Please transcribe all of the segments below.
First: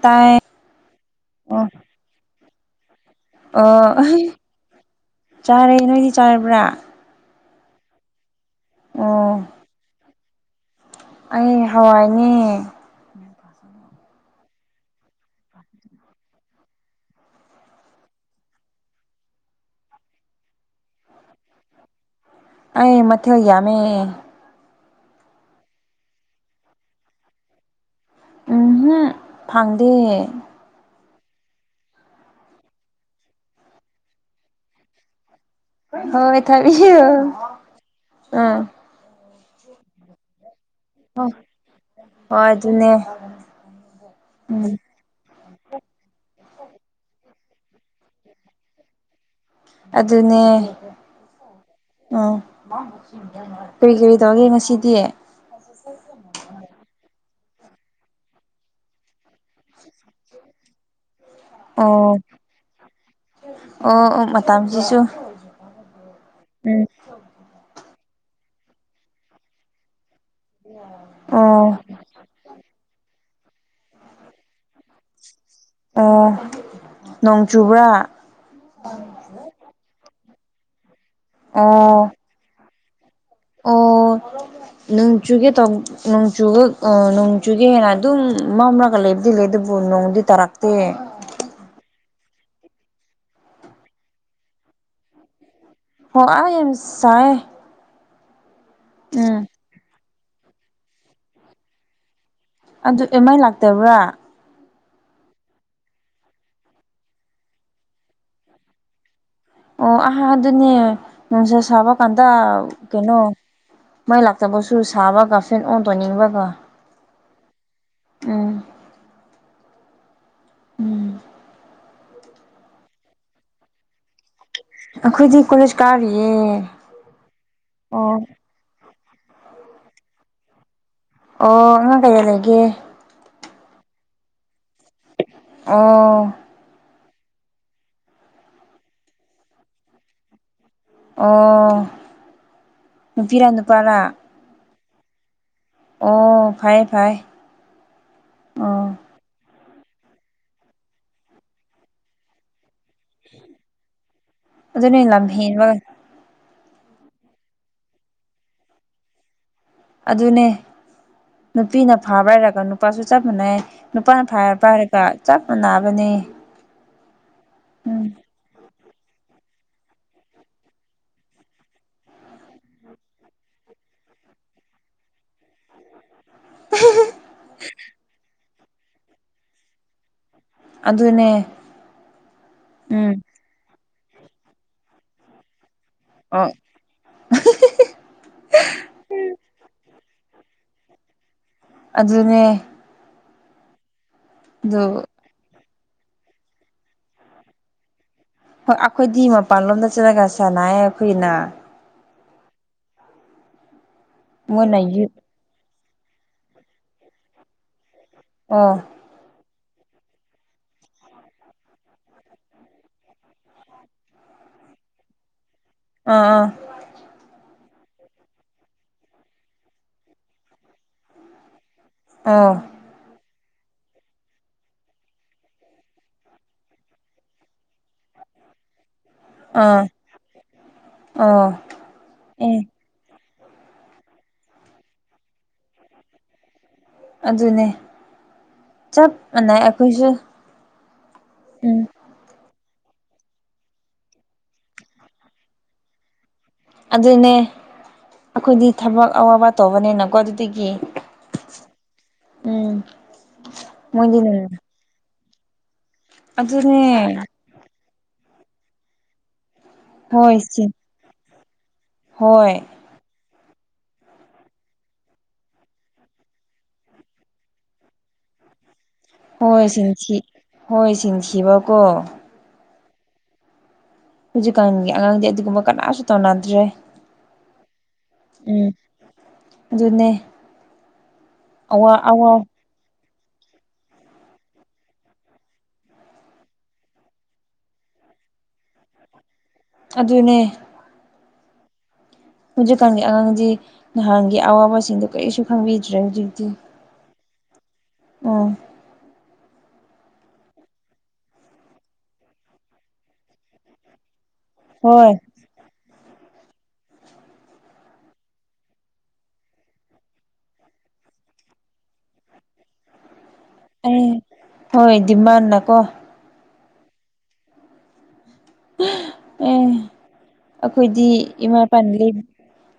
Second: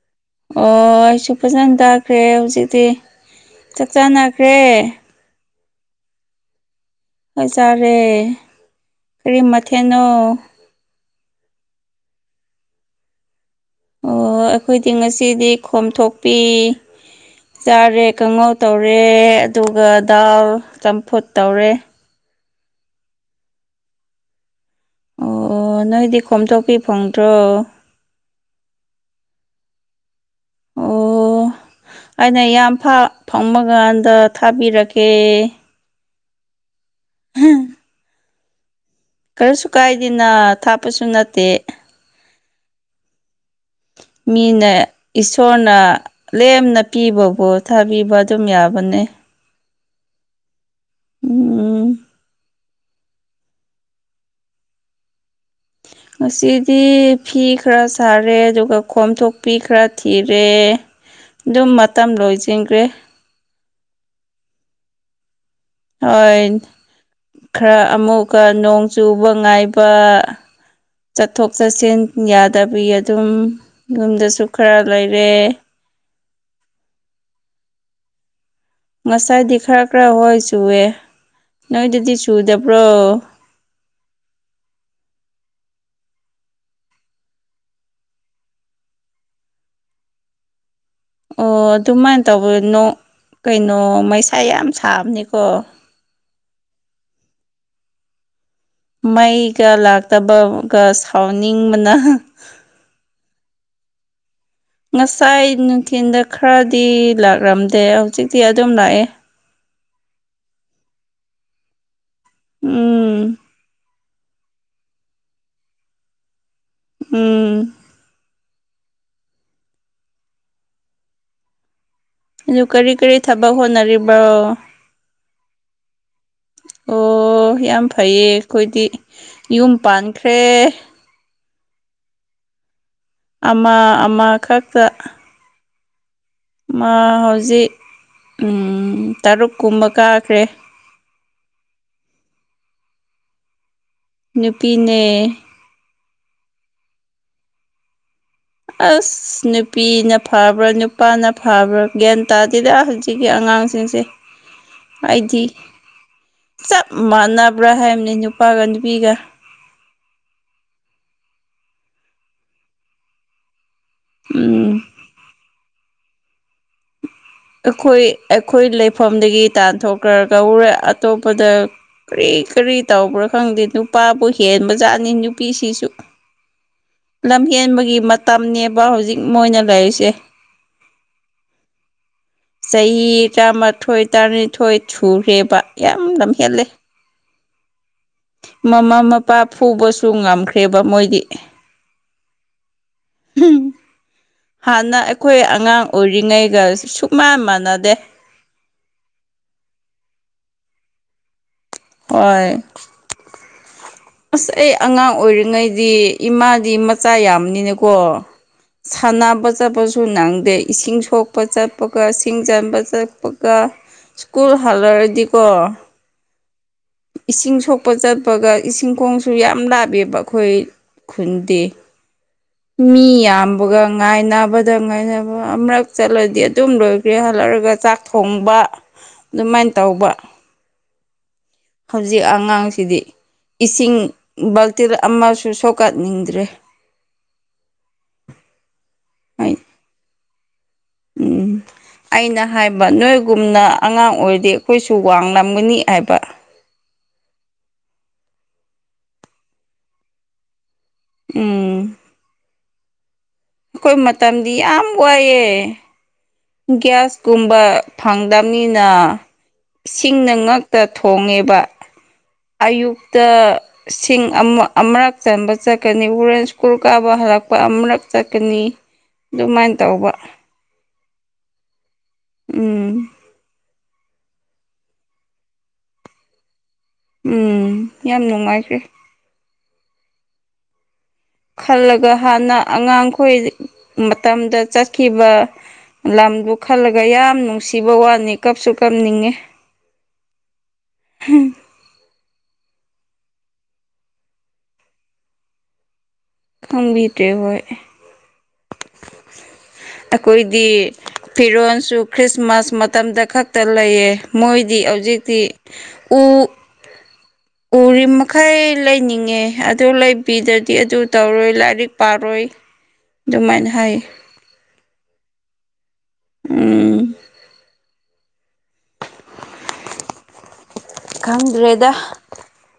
ꯇꯥꯏ ꯑꯣ ꯑꯩꯁꯨ ꯑꯣ ꯐꯖꯅ ꯇꯥꯛꯈ꯭ꯔꯦ ꯍꯧꯖꯤꯛꯇꯤ ꯆꯥꯛ ꯆꯥꯟꯅꯈ꯭ꯔꯦ ꯆꯥꯔꯦ ꯅꯣꯏꯗꯤ ꯆꯥꯔꯕ꯭ꯔꯥ ꯍꯣꯏ ꯆꯥꯔꯦ ꯀꯔꯤ ꯑꯣ ꯃꯊꯦꯟꯅꯣ ꯑꯩ ꯍꯋꯥꯏꯅꯦ ꯑꯣ ꯑꯩꯈꯣꯏꯗꯤ ꯉꯁꯤꯗꯤ ꯈꯣꯝꯊꯣꯛꯄꯤ ꯆꯥꯔꯦ ꯀꯥꯡꯉꯧ ꯇꯧꯔꯦ ꯑꯗꯨꯒ ꯗꯥꯜ ꯆꯝꯐꯨꯠ ꯇꯧꯔꯦ ꯑꯩ ꯃꯊꯦꯜ ꯌꯥꯝꯃꯦ ꯑꯣ ꯑꯣ ꯅꯣꯏꯗꯤ ꯀꯣꯝꯊꯣꯛꯄꯤ ꯐꯪꯗ꯭ꯔꯣ ꯎꯝꯍꯨꯝ ꯐꯪꯗꯦ ꯑꯣ ꯑꯩꯅ ꯌꯥꯝ ꯐꯥ ꯐꯝꯃꯀꯥꯟꯗ ꯊꯥꯕꯤꯔꯛꯀꯦ ꯍꯣꯏ ꯊꯕꯤꯌꯣ ꯑꯝ ꯀꯔꯤꯁꯨ ꯀꯥꯏꯗꯦꯅ ꯊꯥꯞꯄꯁꯨ ꯅꯠꯇꯦ ꯍꯣꯏ ꯑꯗꯨꯅꯦ ꯃꯤꯅ ꯎꯝ ꯏꯁꯣꯔꯅ ꯂꯦꯝꯅ ꯄꯤꯕꯕꯨ ꯊꯥꯕꯤꯕ ꯑꯗꯨꯝ ꯌꯥꯕꯅꯦ ꯑꯗꯨꯅꯦ ꯎꯝ ꯑꯣ ꯀꯔꯤ ꯀꯔꯤ ꯇꯧꯒꯦ ꯉꯁꯤꯗꯤ ꯉꯁꯤꯗꯤ ꯐꯤ ꯈꯔ ꯁꯥꯔꯦ ꯑꯗꯨꯒ ꯈꯣꯝꯊꯣꯛꯄꯤ ꯈꯔ ꯊꯤꯔꯦ ꯑꯗꯨꯝ ꯃꯇꯝ ꯑꯣ ꯂꯣꯏꯖꯤꯟꯒꯔꯦ ꯑꯣ ꯑꯣ ꯃꯇꯝꯁꯤꯁꯨ ꯍꯣꯏ ꯎꯝ ꯈꯔ ꯑꯃꯨꯛꯀ ꯅꯣꯡ ꯆꯨꯕ ꯉꯥꯏꯕ ꯆꯠꯊꯣꯛ ꯑꯣ ꯆꯠꯁꯤꯟ ꯌꯥꯗꯕꯤ ꯑꯗꯨꯝ ꯌꯨꯝꯗꯁꯨ ꯈꯔ ꯂꯩꯔꯦ ꯑꯣ ꯅꯣꯡ ꯆꯨꯕ꯭ꯔꯥ ꯉꯁꯥꯏꯗꯤ ꯈꯔ ꯈꯔ ꯍꯣꯏ ꯆꯨꯋꯦ ꯑꯣ ꯅꯣꯏꯗꯗꯤ ꯆꯨꯗꯕ꯭ꯔꯣ ꯑꯣ ꯅꯣꯡꯆꯨꯒꯤ ꯇꯧ ꯅꯣꯡꯆꯨꯒ ꯑꯥ ꯅꯣꯡꯆꯨꯒꯦ ꯍꯦꯟꯅ ꯑꯗꯨꯝ ꯃꯝꯔꯒ ꯂꯩꯕ ꯗꯤ ꯂꯩ ꯗꯨꯕꯨ ꯅꯣꯡꯗꯤ ꯇꯥꯔꯛꯇꯦ ꯑꯣ ꯑꯗꯨꯃꯥꯏꯅ ꯇꯧꯕ ꯅꯣꯡ ꯀꯩꯅꯣ ꯃꯩꯁꯥ ꯌꯥꯝ ꯁꯥꯕꯅꯤꯀꯣ ꯍꯣꯏ ꯑꯁꯥꯏ ꯃꯩꯒ ꯂꯥꯛꯇꯕꯒ ꯁꯥꯎꯅꯤꯡꯕꯅ ꯑꯗꯨ ꯑꯦꯝ ꯑꯥꯏ ꯂꯥꯛꯇꯕ꯭ꯔꯥ ꯉꯁꯥꯏ ꯅꯨꯡꯊꯤꯟꯗ ꯈꯔꯗꯤ ꯂꯥꯛꯂꯝꯗꯦ ꯍꯧꯖꯤꯛꯇꯤ ꯑꯗꯨꯝ ꯂꯥꯛꯑꯦ ꯑꯣ ꯑꯍꯥ ꯑꯗꯨꯅꯦ ꯅꯨꯡꯁꯥ ꯁꯥꯕ ꯀꯥꯟꯗ ꯀꯩꯅꯣ ꯎꯝ ꯃꯩ ꯂꯥꯛꯇꯕꯁꯨ ꯁꯥꯕꯒ ꯐꯦꯟ ꯑꯣꯟ ꯇꯧꯅꯤꯡꯕꯒ ꯎꯝ ꯎꯝ ꯎꯝ ꯑꯗꯨ ꯀꯔꯤ ꯀꯔꯤ ꯊꯕꯛ ꯍꯣꯠꯅꯔꯤꯕꯣ ꯑꯩꯈꯣꯏꯗꯤ ꯀꯣꯂꯦꯖ ꯀꯥꯔꯤꯌꯦ ꯑꯣ ꯌꯥꯝ ꯑꯣ ꯐꯩꯌꯦ ꯑꯩꯈꯣꯏꯗꯤ ꯌꯨꯝ ꯄꯥꯟꯈ꯭ꯔꯦ ꯑꯣ ꯑꯉꯥꯡ ꯀꯌꯥ ꯂꯩꯒꯦ ꯑꯃ ꯑꯃ ꯈꯛꯇ ꯑꯣ ꯃꯥ ꯍꯧꯖꯤꯛ ꯇꯔꯨꯛ ꯀꯨꯝꯕ ꯀꯥꯈ꯭ꯔꯦ ꯑꯣ ꯅꯨꯄꯤꯔꯥ ꯅꯨꯄꯥꯔꯥ ꯅꯨꯄꯤꯅꯦ ꯑꯣ ꯐꯥꯏ ꯐꯥꯏ ꯑꯁ ꯅꯨꯄꯤꯅ ꯐꯕ꯭ꯔꯥ ꯅꯨꯄꯥꯅ ꯐꯕ꯭ꯔꯥ ꯒ꯭ꯌꯥꯟ ꯇꯥꯗꯦꯗ ꯍꯧꯖꯤꯛ ꯁꯤꯒꯤ ꯑꯉꯥꯡꯁꯤꯡꯁꯦ ꯑꯗꯨ ꯅꯣꯏ ꯂꯝ ꯑꯩꯗꯤ ꯍꯦꯟꯕ ꯆꯞ ꯃꯥꯟꯅꯕ꯭ꯔꯥ ꯍꯥꯏꯕꯅꯤ ꯅꯨꯄꯥꯒ ꯅꯨꯄꯤꯒ ꯑꯗꯨꯅꯦ ꯅꯨꯄꯤꯅ ꯐꯥꯕ ꯍꯥꯏꯔꯒ ꯅꯨꯄꯥꯁꯨ ꯆꯞ ꯃꯥꯟꯅꯩ ꯅꯨꯄꯥꯅ ꯐꯥꯔ ꯎꯝ ꯄꯔꯒ ꯆꯞ ꯃꯥꯟꯅꯕꯅꯤ ꯑꯩꯈꯣꯏ ꯑꯩꯈꯣꯏ ꯂꯩꯐꯝꯗꯒꯤ ꯇꯥꯟꯊꯣꯛꯈ꯭ꯔ ꯀꯔꯦ ꯑꯇꯣꯞꯄꯗ ꯀꯔꯤ ꯀꯔꯤ ꯇꯧꯕ꯭ꯔꯥ ꯈꯪꯗꯦ ꯅꯨꯄꯥꯕꯨ ꯍꯦꯟꯕꯖꯥꯠꯅꯤ ꯅꯨꯄꯤꯁꯤꯁꯨ ꯎ ꯂꯝꯍꯦꯟꯕꯒꯤ ꯃꯇꯝꯅꯦꯕ ꯍꯧꯖꯤꯛ ꯃꯣꯏꯅ ꯂꯩꯔꯤꯁꯦ ꯑꯗꯨꯅꯦ ꯆꯍꯤ ꯎꯝ ꯇꯔꯥꯃꯥꯊꯣꯏ ꯇꯔꯥꯅꯤꯊꯣꯏ ꯁꯨꯔꯦꯕ ꯌꯥꯝ ꯑꯣ ꯂꯝꯍꯦꯜꯂꯦ ꯃꯃꯥ ꯃꯄꯥ ꯐꯨꯕꯁꯨ ꯉꯝꯈ꯭ꯔꯦꯕ ꯃꯣꯏꯗꯤ ꯑꯗꯨꯅꯦ ꯑꯗꯨ ꯍꯥꯟꯅ ꯑꯩ ꯑꯩꯈꯣꯏ ꯑꯉꯥꯡ ꯑꯣꯏꯔꯤꯉꯩꯒ ꯁꯨꯛ ꯃꯥꯟ ꯃꯥꯟꯅꯗꯦ ꯍ ꯑꯩꯈꯣꯏꯗꯤ ꯃꯄꯥꯟꯂꯣꯝꯗ ꯆꯠꯂꯒ ꯁꯥꯟꯅꯌꯦ ꯑꯩꯈꯣꯏꯅ ꯍꯣꯏ ꯑꯁ ꯑꯩ ꯃꯣꯏꯅ ꯌꯨ ꯑꯉꯥꯡ ꯑꯣꯏꯔꯤꯉꯩꯗꯤ ꯏꯃꯥꯗꯤ ꯃꯆꯥ ꯌꯥꯝꯅꯤꯅꯀꯣ ꯑꯣ ꯁꯥꯟꯅꯕ ꯆꯠꯄꯁꯨ ꯅꯪꯗꯦ ꯏꯁꯤꯡ ꯁꯣꯛꯄ ꯆꯠꯄꯒ ꯁꯤꯡ ꯆꯟꯕ ꯆꯠꯄꯒ ꯁ꯭ꯀꯨꯨꯔ ꯍꯜꯔꯗꯤ ꯀꯣ ꯑꯥ ꯑꯥ ꯏꯁꯤꯡ ꯁꯣꯛꯄ ꯆꯠꯄꯒ ꯏꯁꯤꯡꯈꯣꯡꯁꯨ ꯌꯥꯝ ꯂꯥꯞꯄꯕ ꯑꯩꯈꯣꯏ ꯈꯨꯟꯗꯤ ꯑꯥ ꯃꯤ ꯌꯥꯝꯕꯒ ꯉꯥꯏꯅꯕꯗ ꯉꯥꯏꯅꯕ ꯑꯃꯨꯔꯛ ꯆꯠꯂꯗꯤ ꯑꯗꯨꯝ ꯂꯣꯏꯈ꯭ꯔꯦ ꯍꯜꯂꯔꯒ ꯆꯥꯛ ꯊꯣꯡꯕ ꯑꯗꯨꯃꯥꯏꯅ ꯇꯧꯕ ꯑꯥ ꯍꯧꯖꯤꯛ ꯑꯦ ꯑꯉꯥꯡꯁꯤꯗꯤ ꯏꯁꯤꯡ ꯕꯥꯜꯇꯤꯟ ꯑꯃꯁꯨ ꯁꯣꯛꯀꯠꯅꯤꯡꯗ꯭ꯔꯦ ꯑꯗꯨꯅꯦ ꯆꯞ ꯍꯥꯏ ꯃꯥꯟꯅꯩ ꯑꯩꯈꯣꯏꯁꯨ ꯎꯝ ꯑꯩꯅ ꯍꯥꯏꯕ ꯅꯣꯏꯒꯨꯝꯅ ꯑꯉꯥꯡ ꯑꯣꯏꯔꯗꯤ ꯑꯩꯈꯣꯏꯁꯨ ꯋꯥꯡꯂꯝꯒꯅꯤ ꯍꯥꯏꯕ ꯑꯗꯨꯅꯦ ꯑꯩꯈꯣꯏꯗꯤ ꯊꯕꯛ ꯑꯋꯥꯕ ꯇꯧꯕꯅꯤꯅꯀꯣ ꯑꯗꯨꯗꯒꯤ ꯎꯝ ꯎꯝ ꯑꯩꯈꯣꯏ ꯃꯣꯏꯗꯤ ꯃꯇꯝꯗꯤ ꯌꯥꯝ ꯋꯥꯏꯌꯦ ꯑꯗꯨꯅꯦ ꯒ꯭ꯌꯥꯁꯀꯨꯝꯕ ꯐꯪꯗꯝꯕꯅꯤꯅ ꯏꯁꯤꯡꯅ ꯍꯣꯏ ꯁꯤ ꯉꯛꯇ ꯊꯣꯡꯉꯦꯕ ꯍꯣꯏ ꯑꯌꯨꯛꯇ ꯁꯤꯡ ꯑꯃ ꯑꯃꯨꯔꯛ ꯆꯟꯕ ꯆꯠꯀꯅꯤ ꯍꯣꯔꯦꯟ ꯁ꯭ꯀꯨꯜ ꯀꯥꯕ ꯍꯜꯂꯛꯄ ꯑꯃꯨꯔꯛ ꯆꯠꯀꯅꯤ ꯑꯗꯨꯃꯥꯏꯅ ꯍꯣꯏ ꯟ ꯇꯧꯕ ꯍꯣꯏ ꯟꯈꯤꯕꯀꯣ ꯎꯝ ꯍꯧꯖꯤꯛꯀꯥꯟꯒꯤ ꯑꯉꯥꯡꯗꯤ ꯑꯗꯨꯒꯨꯝꯕ ꯀꯅꯥꯁꯨ ꯇꯧꯅꯗ꯭ꯔꯦ꯫ ꯎꯝ ꯌꯥꯝ ꯎꯝ ꯅꯨꯡꯉꯥꯏꯈ꯭ꯔꯦ꯫ ꯑꯗꯨꯅꯦ꯫ ꯑꯋꯥ ꯈꯜꯂꯒ ꯑꯋꯥ ꯍꯥꯟꯅ ꯑꯉꯥꯡꯈꯣꯏ ꯃꯇꯝꯗ ꯆꯠꯈꯤꯕ꯫ ꯂꯝꯗꯨ ꯈꯜꯂꯒ ꯌꯥꯝ ꯅꯨꯡꯁꯤꯕ ꯋꯥꯅꯤ ꯀꯞꯁꯨ ꯀꯞꯅꯤꯡꯉꯦ꯫ ꯑꯗꯨꯅꯦ ꯎꯝ ꯍꯧꯖꯤꯛꯀꯥꯟꯒꯤ ꯑꯉꯥꯡꯗꯤ ꯅꯍꯥꯟꯒꯤ ꯑꯋꯥꯕꯁꯤꯡꯗꯨꯣ ꯀꯔꯤꯁꯨ ꯈꯪꯕꯤꯗ꯭ꯔꯦ ꯍꯧꯖꯤꯛꯇꯤ꯫ ꯐꯪꯕꯤꯗ꯭ꯔꯦ ꯍꯣꯏ꯫ ꯑꯎ [unintelligible] ꯑꯩꯈꯣꯏꯗꯤ ꯐꯤꯔꯣꯟꯜꯁꯨ ꯈ꯭ꯔꯤꯁꯃꯥꯁ ꯃꯇꯝꯗ ꯈꯛꯇ ꯂꯩꯌꯦ꯫ ꯃꯣꯏꯗꯤ ꯍꯣꯏ ꯍꯧꯖꯤꯛꯇꯤ ꯎ ꯎꯔꯤ ꯃꯈꯩ ꯂꯩꯅꯤꯡꯉꯦ ꯑꯗꯨ ꯂꯩꯕꯤꯗ꯭ꯔꯗꯤ ꯑꯗꯨ ꯇꯧꯔꯣꯏ ꯂꯥꯏꯔꯤꯛ ꯄꯥꯔꯣꯏ꯫ ꯑꯗꯨꯃꯥꯏꯅ ꯍꯥꯏ ꯑꯦ ꯍꯣꯏ ꯗꯤꯃꯥꯟꯅ ꯀꯣ꯫ ꯎꯝ꯫ ꯑꯦ ꯑꯩꯈꯣꯏꯗꯤ ꯏꯃꯥꯄꯥꯥꯟ ꯈꯪꯗ꯭ꯔꯦꯗ ꯂꯩ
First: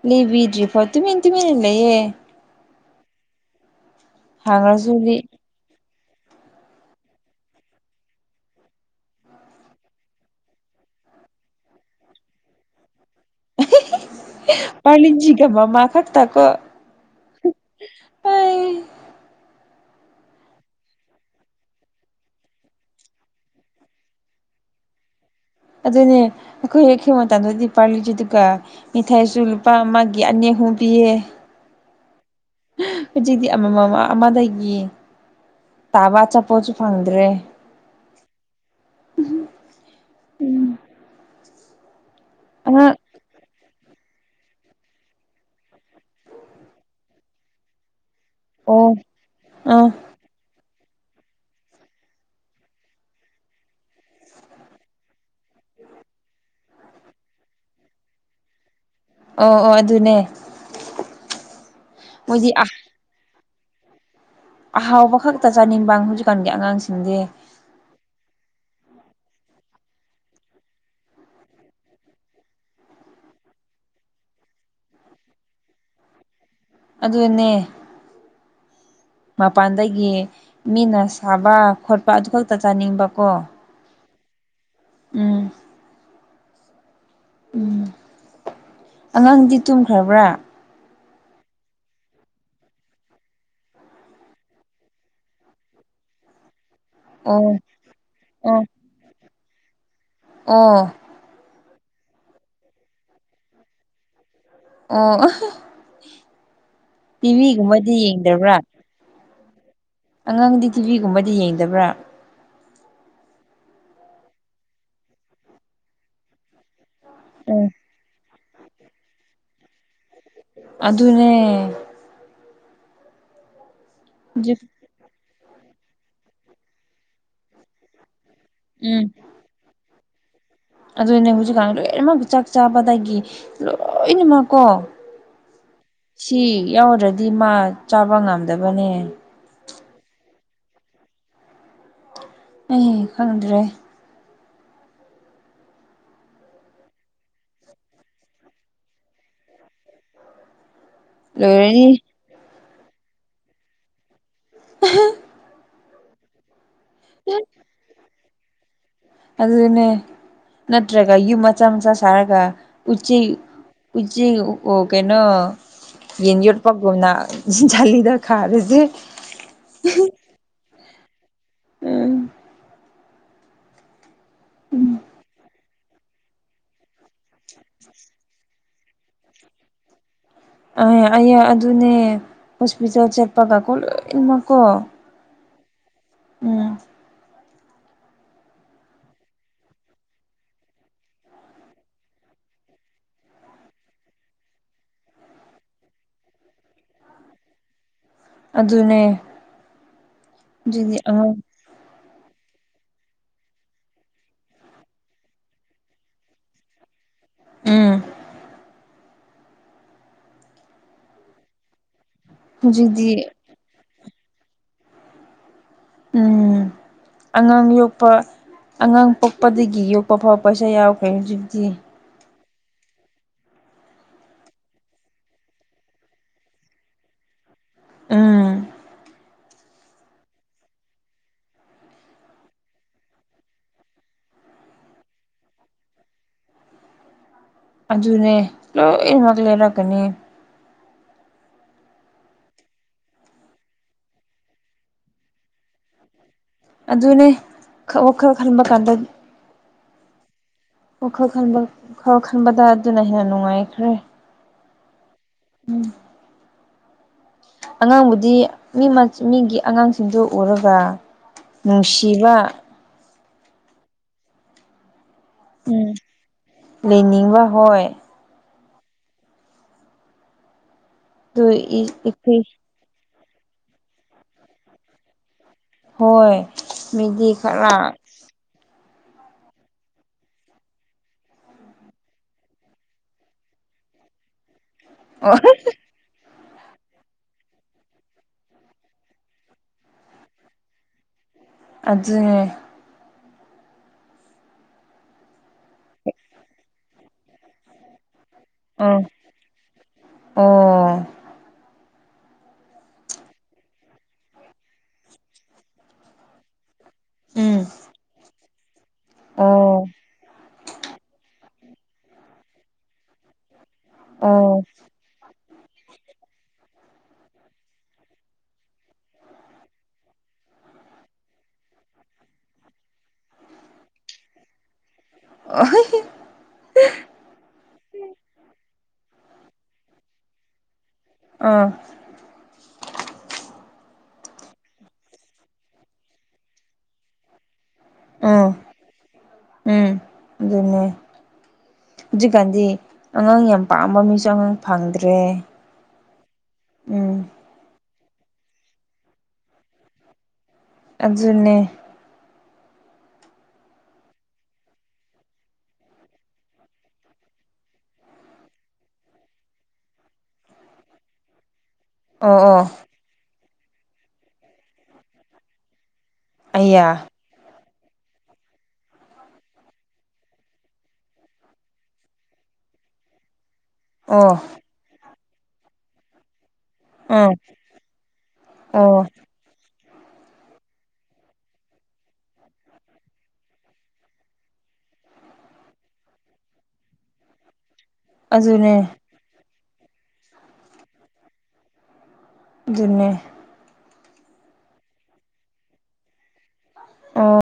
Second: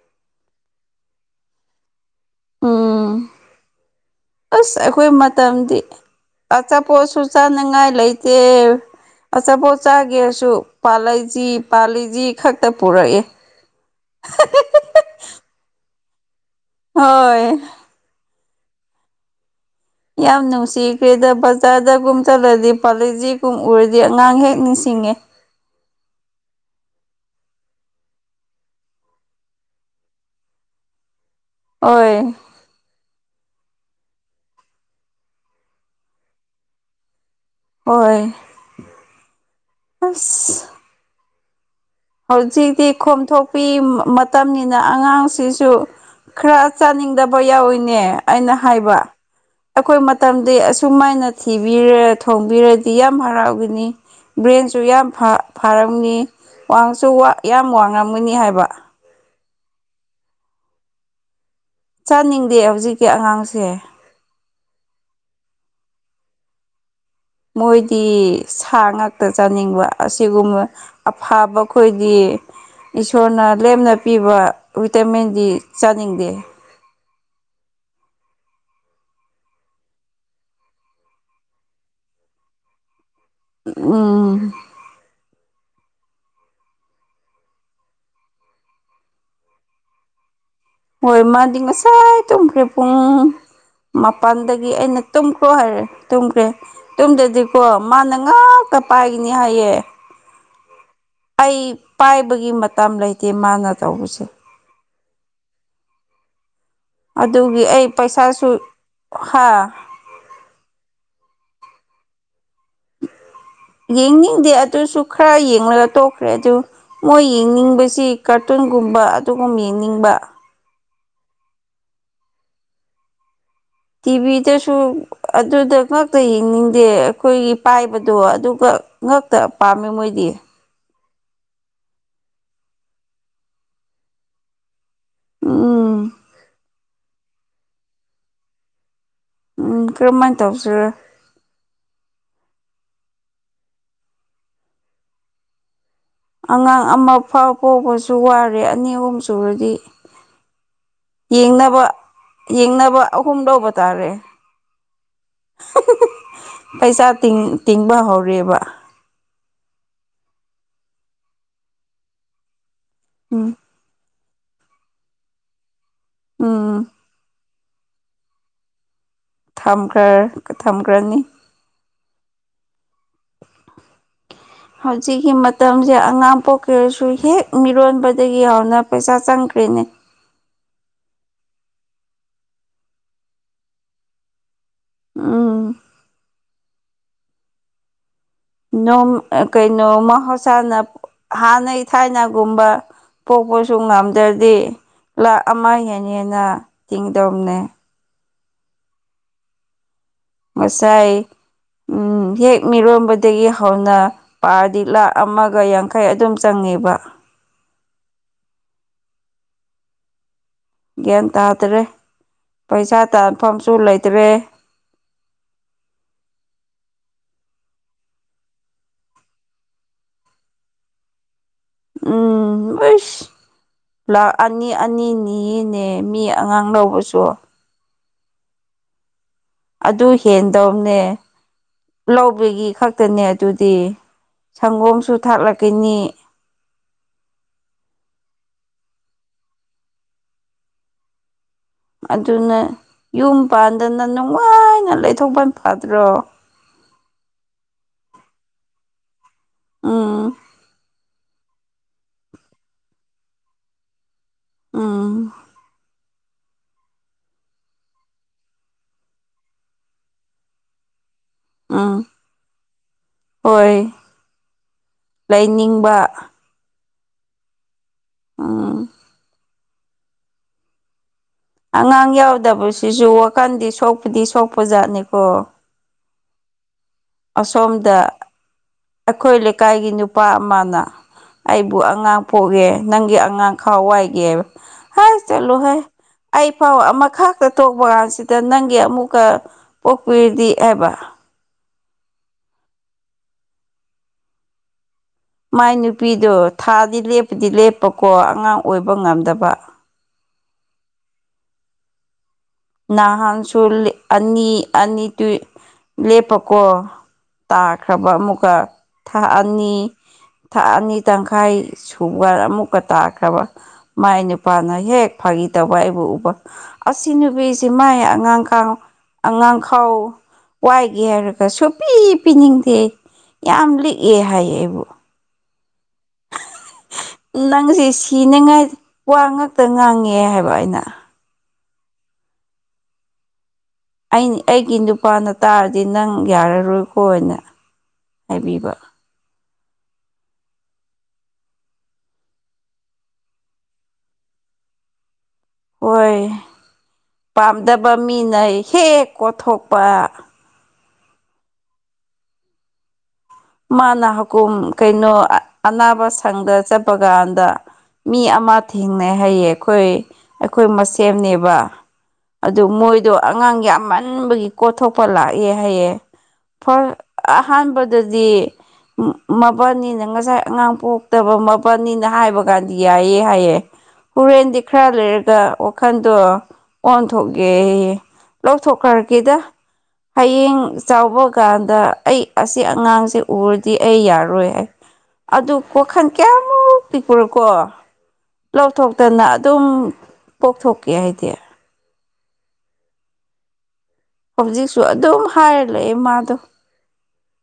ꯂꯩꯕꯤꯗ꯭ꯔꯤ ꯐꯣ ꯇꯨꯃꯤꯦꯟ ꯇꯨꯃꯤꯟꯅ ꯂꯩꯌꯦ꯫ ꯎꯝ ꯑꯁ ꯍꯥꯡꯉꯁꯨ ꯑꯩꯈꯣꯏ ꯃꯇꯝꯗꯤ꯫ ꯑꯆꯥ ꯄꯣꯁꯨ ꯆꯥꯅꯤꯉꯥꯏ ꯂꯩꯇꯦ꯫ ꯑꯆꯥꯄꯣꯠ ꯆꯥꯒꯦꯔꯁꯨ ꯄꯥꯜꯂꯤ ꯖꯤ ꯄꯥꯜꯂꯤ ꯖꯤ ꯈꯛꯇ ꯄꯨꯔꯛꯑꯦ꯫ ꯄꯔꯂꯤꯖꯒ ꯃ ꯃꯥ ꯐꯛꯇꯀꯣ ꯍꯣꯏ꯫ ꯌꯥꯝ ꯅꯨꯡꯁꯤꯈ꯭ꯔꯦꯗ ꯕꯖꯥꯔꯗꯒꯨꯝ ꯆꯠꯂꯗꯤ ꯄꯥꯂꯩꯁꯤꯒꯨꯝ ꯎꯔꯗꯤ ꯑꯉꯥꯡ ꯍꯦꯛ ꯅꯤꯡꯁꯤꯡꯉꯦ ꯑꯗꯨꯅꯦ ꯑꯩꯈꯣꯏ ꯍꯦꯛꯈꯕꯥꯟꯗꯗꯤ ꯄꯥꯜꯂꯤꯁꯤꯗꯨꯒ ꯃꯤꯊꯥꯏꯁꯨ ꯂꯨꯄꯥ ꯑꯃꯒꯤ ꯑꯅꯦꯛꯍꯨ ꯄꯤꯌꯦ ꯑꯣꯏ꯫ ꯍꯧꯖꯤꯛꯇꯤ ꯑꯃ ꯑꯃꯗꯒꯤ ꯇꯥꯕ ꯑꯆꯥꯄꯣꯠꯁꯨ ꯐꯪꯗ꯭ꯔꯦ꯫ ꯍꯣꯏ ꯑꯁ ꯑꯉꯥꯡ ꯍꯧꯖꯤꯗꯤꯈꯣꯝꯊꯣ ꯅꯨꯄꯤ ꯃꯇꯝꯅꯤꯅ ꯑꯉꯥꯡꯁꯤꯁꯨ ꯈꯔ ꯆꯥꯅꯤꯡꯗꯕ ꯌꯥꯎꯋꯤꯅꯦ ꯑꯩꯅ ꯑꯣ ꯍꯥꯏꯕ ꯑꯥ ꯑꯩꯈꯣꯏ ꯃꯇꯝꯗꯤ ꯑꯁꯨꯨꯝꯃꯥꯏꯅ ꯊꯤꯕꯤꯔ ꯊꯣꯡꯕꯤꯔꯗꯤ ꯌꯥꯝ ꯍꯔꯥꯎꯒꯅꯤ꯫ ꯕ꯭ꯔꯦꯟꯁꯨ ꯌꯥꯝ ꯐꯔꯝꯅꯤ꯫ ꯋꯥꯡꯁꯨ ꯋꯥ ꯌꯥꯝ ꯋꯥꯡꯉꯝꯒꯅꯤ ꯍꯥꯏꯕ꯫ ꯑꯣ ꯑꯣ ꯑꯗꯨꯅꯦ꯫ ꯃꯣꯏꯗꯤ ꯆꯥꯅꯤꯡꯗꯦ ꯑ ꯍꯧꯖꯤꯛꯀꯤ ꯑꯉꯥꯡꯁꯦ꯫ ꯑꯍꯥꯎꯕ ꯈꯛꯇ ꯆꯥꯅꯤꯡꯕ ꯍꯧꯖꯤꯛꯀꯥꯟꯒꯤ ꯑꯉꯥꯡꯁꯤꯡꯗꯤ꯫ ꯃꯣꯏꯗꯤ ꯁꯥ ꯉꯥꯛꯇ ꯆꯥꯅꯤꯡꯕ ꯑꯁꯤꯒꯨꯝꯕ ꯑꯐꯥꯕ ꯈꯣꯏꯗꯤ꯫ ꯏꯁꯣꯔꯅ ꯂꯦꯝꯅ ꯄꯤꯕ ꯕꯤꯇꯥꯃꯤꯟꯗꯤ ꯆꯥꯅꯤꯡꯗꯦ ꯑꯗꯨꯅꯦ ꯃꯄꯥꯟꯗꯒꯤ꯫ ꯃꯤꯅ ꯁꯥꯕ ꯈꯣꯠꯄ ꯑꯗꯨ ꯈꯛꯇ ꯆꯥꯅꯤꯡꯕ ꯀꯣ꯫ ꯎꯝ꯫ ꯎꯝ꯫ ꯎꯝ ꯑꯉꯥꯡꯗꯤ ꯇꯨꯝꯈ꯭ꯔꯕ꯭ꯔꯥ꯫ ꯍꯣꯏ ꯃꯥꯗꯤ ꯉꯁꯥꯏ ꯇꯨꯝꯈ꯭ꯔꯦ ꯄꯨꯡ ꯃꯄꯟꯗꯒꯤ ꯑꯩꯅ ꯇꯨꯝꯈ꯭ꯔꯣ ꯍꯥꯏꯔꯦ ꯇꯨꯝꯈ꯭ꯔꯦ ꯑꯣ ꯌꯨꯝꯗꯗꯤꯀꯣ ꯃꯥꯅ ꯑꯣ ꯉꯥꯛꯇ ꯄꯥꯏꯒꯅꯤ ꯍꯥꯏꯌꯦ ꯑꯣ ꯑꯩ ꯄꯥꯏꯕꯒꯤ ꯃꯇꯝ ꯂꯩꯇꯦ ꯃꯥꯅ ꯇꯧꯕꯁꯦ ꯑꯣ [unintelligible] ꯑꯗꯨꯒꯤ ꯑꯩ ꯇꯤꯚꯤꯒꯨꯝꯕꯗꯤ ꯄꯩꯁꯥꯁꯨ ꯌꯦꯡꯗꯕ꯭ꯔꯥ ꯍꯥꯥ ꯑꯉꯥꯡꯗꯤ ꯇꯤꯚꯤꯒꯨꯝꯕꯗꯤ ꯌꯦꯡꯗꯕ꯭ꯔꯥ ꯌꯦꯡꯅꯤꯡꯗꯦ ꯑꯗꯨꯁꯨ ꯈꯔ ꯌꯦꯡꯂꯒ ꯇꯣꯛꯈ꯭ꯔꯦ ꯑꯗꯨ ꯃꯣꯏ ꯎꯝ ꯌꯦꯡꯅꯤꯡꯕꯁꯤ ꯀꯥꯔꯇꯨꯟꯒꯨꯝꯕ ꯑꯗꯨꯒꯨꯝ ꯌꯦꯡꯅꯤꯡꯕ ꯑꯗꯨꯅꯦ ꯍꯧꯖꯤꯛ ꯇꯤꯚꯤꯗꯁꯨ ꯑꯗꯨꯗ ꯉꯛꯇ ꯌꯦꯡꯅꯤꯡꯗꯦ ꯑꯩꯈꯣꯏꯒꯤ ꯄꯥꯏꯕꯗꯣ ꯑꯗꯨ ꯄꯛ ꯎꯝ ꯉꯥꯛꯇ ꯄꯥꯝꯃꯦ ꯃꯣꯏꯗꯤ ꯑꯗꯨꯅꯦ ꯍꯧꯖꯤꯛꯀꯥꯟ ꯂꯣꯏꯅꯃꯛ ꯆꯥꯛ ꯆꯥꯕꯗꯒꯤ ꯂꯣꯏꯅꯃꯛꯀꯣ ꯎꯝ ꯁꯤ ꯌꯥꯎꯗ꯭ꯔꯗꯤ ꯃꯥ ꯆꯥꯕ ꯉꯝꯗꯕꯅꯦ ꯎꯝ ꯀꯔꯝꯃꯥꯏ ꯇꯧꯁꯤꯔꯥ ꯑꯩ ꯈꯪꯗ꯭ꯔꯦ ꯑꯉꯥꯡ ꯑꯃꯐꯥꯎ ꯄꯣꯛꯕꯁꯨ ꯋꯥꯔꯦ ꯑꯅꯤ ꯑꯍꯨꯝ ꯁꯨꯔꯗꯤ ꯌꯦꯡꯅꯕ ꯂꯣꯏꯔꯅꯤ ꯌꯦꯡꯅꯕ ꯑꯍꯨꯝ ꯂꯧꯕ ꯇꯥꯔꯦ [unintelligible] [unintelligible] ꯄꯩꯁꯥ ꯇꯤꯡ ꯇꯤꯡꯕ ꯍꯧꯔꯦꯕ ꯑꯗꯨꯅꯦ ꯅꯠꯇ꯭ꯔꯒ ꯌꯨꯝ ꯃꯆꯥ ꯃꯆꯥ ꯁꯥꯔꯒ ꯎꯆꯤ ꯎꯝ ꯎꯆꯤ ꯑꯣ ꯀꯩꯅꯣ ꯌꯦꯟ ꯎꯝ ꯌꯣꯠꯄꯒꯨꯝꯅ ꯖꯥꯂꯤꯗ ꯈꯥꯔꯖꯦ ꯊꯝꯈ꯭ꯔ ꯊꯝꯈ꯭ꯔꯅꯤ ꯎꯝ ꯍꯧꯖꯤꯛꯀꯤ ꯃꯠ ꯃꯇꯝꯁꯦ ꯑꯉꯥꯡ ꯄꯣꯛꯀ꯭ꯔꯦꯁꯨ ꯍꯦꯛ ꯃꯤꯔꯣꯟꯕꯗꯒꯤ ꯍꯧꯅ ꯄꯩꯁꯥ ꯆꯪꯈ꯭ꯔꯦꯅꯦ ꯑꯩ ꯑꯩꯌꯥ ꯑꯗꯨꯅꯦ ꯍꯣꯁꯄꯤꯇꯥꯜ ꯆꯠꯄꯒꯀꯣ ꯂꯣꯏꯅꯃꯛꯀꯣ ꯎꯝ ꯎꯝ ꯅꯣꯝ ꯑ ꯀꯩꯅꯣ ꯃꯍꯧꯁꯥꯅ ꯍꯥꯟꯅꯒꯤ ꯊꯥꯏꯅꯒꯨꯝꯕ ꯄꯣꯛꯄꯁꯨ ꯉꯝꯗ꯭ꯔꯗꯤ ꯂꯥꯛ ꯑꯃ ꯍꯦꯟ ꯍꯦꯟꯅ ꯇꯤꯡꯗꯧꯕꯅꯦ ꯑꯗꯨꯅꯦ ꯑꯗꯨꯗꯤ ꯉꯁꯥꯏ ꯑꯉꯥꯡ ꯎꯝ ꯍꯦꯛ ꯃꯤꯔꯣꯟꯕꯗꯒꯤ ꯍꯧꯅ ꯄꯥꯔꯗꯤ ꯂꯥꯛ ꯑꯃꯒ ꯌꯥꯡꯈꯩ ꯑꯗꯨꯝ ꯆꯪꯉꯦꯕ ꯎꯝ ꯒ꯭ꯌꯥꯟ ꯇꯥꯗꯔꯦ ꯄꯩꯁꯥ ꯍꯧꯖꯤꯛꯇꯤ ꯇꯥꯟꯐꯝꯁꯨ ꯂꯩꯇꯔꯦ ꯎꯝ [inaudible] ꯑꯉꯥꯡ ꯌꯣꯛꯄ ꯑꯉꯥꯡ ꯄꯣꯛꯄꯗꯒꯤ ꯌꯣꯛꯄꯐꯥꯎ ꯄꯩꯁꯥ ꯌꯥꯎꯈ꯭ꯔꯦ ꯍꯧꯖꯤꯛꯇꯤ ꯎꯝ ꯍꯩꯁ ꯂꯥꯛ ꯑꯅꯤ ꯑꯅꯤ ꯅꯤꯌꯦꯅꯦ ꯃꯤ ꯑꯉꯥꯡ ꯂꯧꯕꯁꯨ ꯎꯝ ꯑꯗꯨ ꯍꯦꯟꯗꯧꯕꯅꯦ ꯂꯧꯕꯒꯤ ꯈꯛꯇꯅꯦ ꯑꯗꯨꯗꯤ ꯁꯪꯒꯣꯝꯁꯨ ꯊꯥꯛꯂꯛꯀꯅꯤ ꯑꯗꯨꯅꯦ ꯂꯣꯏꯅꯃꯛ ꯂꯩꯔꯛꯒꯅꯤ ꯑꯗꯨꯅ ꯌꯨꯝ ꯄꯥꯟꯗꯅ ꯅꯨꯡꯉꯥꯏꯅ ꯂꯩꯊꯣꯛꯄ ꯐꯗ꯭ꯔꯣ ꯑꯗꯨꯅꯦ ꯋꯥꯈꯟ ꯈꯟꯕ ꯀꯥꯟꯗ ꯑꯝ ꯋꯥꯈꯜ ꯈꯟꯕ ꯈꯔ ꯈꯟꯕꯗ ꯑꯗꯨꯅ ꯍꯦꯟꯅ ꯅꯨꯡꯉꯥꯏꯈ꯭ꯔꯦ ꯑꯝ ꯎꯝ ꯑꯉꯥꯡꯕꯨꯗꯤ ꯃꯤ ꯃꯤꯒꯤ ꯑꯉꯥꯡꯁꯤꯡꯗꯨ ꯎꯔꯒ ꯎꯝ ꯅꯨꯡꯁꯤꯕ ꯍꯣꯏ ꯎꯝ ꯂꯥꯏꯅꯤꯡꯕ ꯂꯩꯅꯤꯡꯕ ꯍꯣꯏ ꯑꯥ ꯑꯗꯨ ꯑꯉꯥꯡ ꯑꯩꯈꯣꯏ ꯌꯥꯎꯗꯕꯁꯤꯁꯨ ꯋꯥꯀꯟꯗꯤ ꯁꯣꯛꯄꯗꯤ ꯁꯣꯛꯄꯖꯥꯠꯅꯤꯀꯣ ꯍꯣꯏ ꯃꯤꯗꯤ ꯈꯔ ꯑꯁꯣꯝꯗ ꯑꯩꯈꯣꯏ ꯂꯩꯀꯥꯏꯒꯤ ꯅꯨꯄꯥ ꯑꯃꯅ ꯑꯩꯕꯨ ꯑꯉꯥꯡ ꯄꯣꯛꯒꯦ ꯅꯪꯒꯤ ꯑꯉꯥꯡ ꯈꯔ ꯋꯥꯏꯒꯦꯕ ꯍꯥꯏ ꯑꯣ ꯆꯠꯂꯣ ꯍꯥꯏꯣꯏ ꯑꯩ ꯐꯥꯎ ꯑꯃꯈꯥꯛꯛꯇ ꯇꯣꯛꯄ ꯀꯥꯟꯁꯤꯗ ꯅꯪꯒꯤ ꯑꯃꯨꯛꯀ ꯄꯣꯛꯄꯤꯔꯗꯤ ꯍꯥꯏꯕ ꯑꯗꯨꯗ ꯃꯥꯏ ꯅꯨꯄꯤꯗꯣ ꯊꯥꯗꯤ ꯂꯦꯞꯄꯨꯗꯤ ꯂꯦꯞꯄꯀꯣ ꯑꯉꯥꯡ ꯑꯣꯏꯕ ꯑꯣ ꯉꯝꯗꯕ ꯑꯣ ꯅꯍꯥꯟꯁꯨ ꯑꯅꯤ ꯑꯅꯤ ꯇꯨ ꯂꯦꯞꯄꯀꯣ ꯎꯝ ꯇꯥꯈ꯭ꯔꯕ ꯑꯃꯨꯛꯀ ꯊꯥꯑꯅꯤ ꯑꯣ ꯊꯥ ꯑꯅꯤ ꯇꯪꯈꯥꯏ ꯁꯨꯕ ꯑꯃꯨꯛꯀ ꯇꯥꯈ꯭ꯔꯕ ꯃꯥꯏ ꯑꯣ ꯅꯨꯄꯥꯅ ꯍꯦꯛ ꯐꯥꯒꯤ ꯇꯧꯕ ꯑꯩꯕꯨ ꯎꯕ ꯑꯁꯤ ꯅꯨꯄꯤ ꯁꯤ ꯃꯥꯏ ꯑꯉꯥꯡꯥꯎ ꯑꯉꯥꯡ ꯈꯥꯎ ꯋꯥꯏꯒꯦ ꯍꯥꯏꯔꯒ ꯁꯣꯄꯤ ꯄꯤꯅꯤꯡꯗꯦ ꯌꯥꯝ ꯂꯤꯛꯑꯦ ꯍꯥꯏꯌꯦ ꯑꯩꯕꯨ ꯑꯍ ꯍ ꯅꯪꯁ ꯁꯤꯅꯤꯉꯥꯏ ꯋꯥ ꯉꯇ ꯉꯥꯡꯉꯦ ꯍꯥꯏꯕ ꯑꯩꯅ ꯑꯥ ꯑꯩ ꯑꯩꯒꯤ ꯅꯨꯄꯥꯅ ꯇꯥꯔꯗꯤ ꯅꯪ ꯌꯥꯔꯔꯣꯏꯀꯣꯅ ꯎꯝ ꯍꯥꯏꯕꯤꯕ ꯎꯝ ꯑꯗꯨꯅꯦ ꯍꯧꯖꯤꯛꯀꯥꯟꯗꯤ ꯑꯉꯥꯡ ꯌꯥꯝ ꯄꯥꯝꯕ ꯃꯤꯁꯨ ꯑꯉꯥꯡ ꯐꯪꯗ꯭ꯔꯦ ꯍꯣꯏ ꯎꯝ ꯄꯥꯝꯗꯕ ꯃꯤꯅꯩ ꯍꯦꯛ ꯀꯣꯊꯣꯛꯄ ꯑꯗꯨꯅꯦ ꯃꯥꯅ ꯍꯀꯝ ꯀꯩꯅꯣ ꯑꯅꯥꯕ ꯁꯪꯗ ꯆꯠꯄ ꯀꯥꯟꯗ ꯃꯤ ꯑꯃ ꯊꯦꯡꯅꯩ ꯍꯥꯏꯌꯦ ꯑꯩꯈꯣꯏ ꯑꯩꯈꯣꯏ ꯃꯁꯦꯝꯅꯦꯕ ꯑꯣ ꯑꯣ ꯑꯗꯨ ꯃꯣꯏꯗꯣ ꯑꯉꯥꯡꯒꯤ ꯑꯃꯃꯟꯕꯒꯤ ꯀꯣꯊꯣꯛꯄ ꯂꯥꯛꯑꯦ ꯍꯥꯏꯌꯦꯦ ꯐ ꯑꯌꯥ ꯑꯍꯥꯟꯕꯗꯗꯤ ꯃꯕꯥꯜꯅꯤꯅ ꯉꯁꯥꯏ ꯑꯉꯥꯡ ꯄꯣꯛꯇꯕ ꯃꯄꯜꯅꯤꯅ ꯍꯥꯏꯕ ꯀꯥꯟꯗꯤ ꯌꯥꯏꯑ ꯍꯥꯏꯌꯦ ꯑꯣ ꯍꯣꯔꯦꯟꯗꯤ ꯈꯔ ꯂꯩꯔꯒ ꯋꯥꯈꯟꯗꯣ ꯎꯝ ꯑꯣꯟꯊꯣꯛꯀꯦ ꯑꯣ ꯂꯧꯊꯣꯛꯈ꯭ꯔꯀꯦꯗ ꯍꯌꯦꯡ ꯆꯥꯎꯕ ꯀꯥꯟꯗ ꯑꯩ ꯑꯁꯤ ꯑꯉꯥꯡꯁꯦ ꯎꯔꯗꯤ ꯑꯩ ꯌꯥꯔꯣꯏ ꯍꯥꯏ ꯑꯗꯨ ꯀꯈꯟ ꯀꯌꯥꯃꯨꯛ ꯄꯤꯛꯄꯨꯔꯣꯀꯣ ꯑꯗꯨꯅꯦ ꯂꯧꯊꯣꯛꯇꯅ ꯑꯗꯨꯝ ꯄꯣꯛꯊꯣꯛꯀꯦ ꯍꯥꯏꯗꯤ ꯑꯗꯨꯟꯅꯅꯦ ꯍꯧꯖꯤꯛꯁꯨ ꯑꯗꯨꯝ ꯍꯥꯏꯔ ꯂꯩꯑꯦ ꯃꯥꯗꯣ ꯑ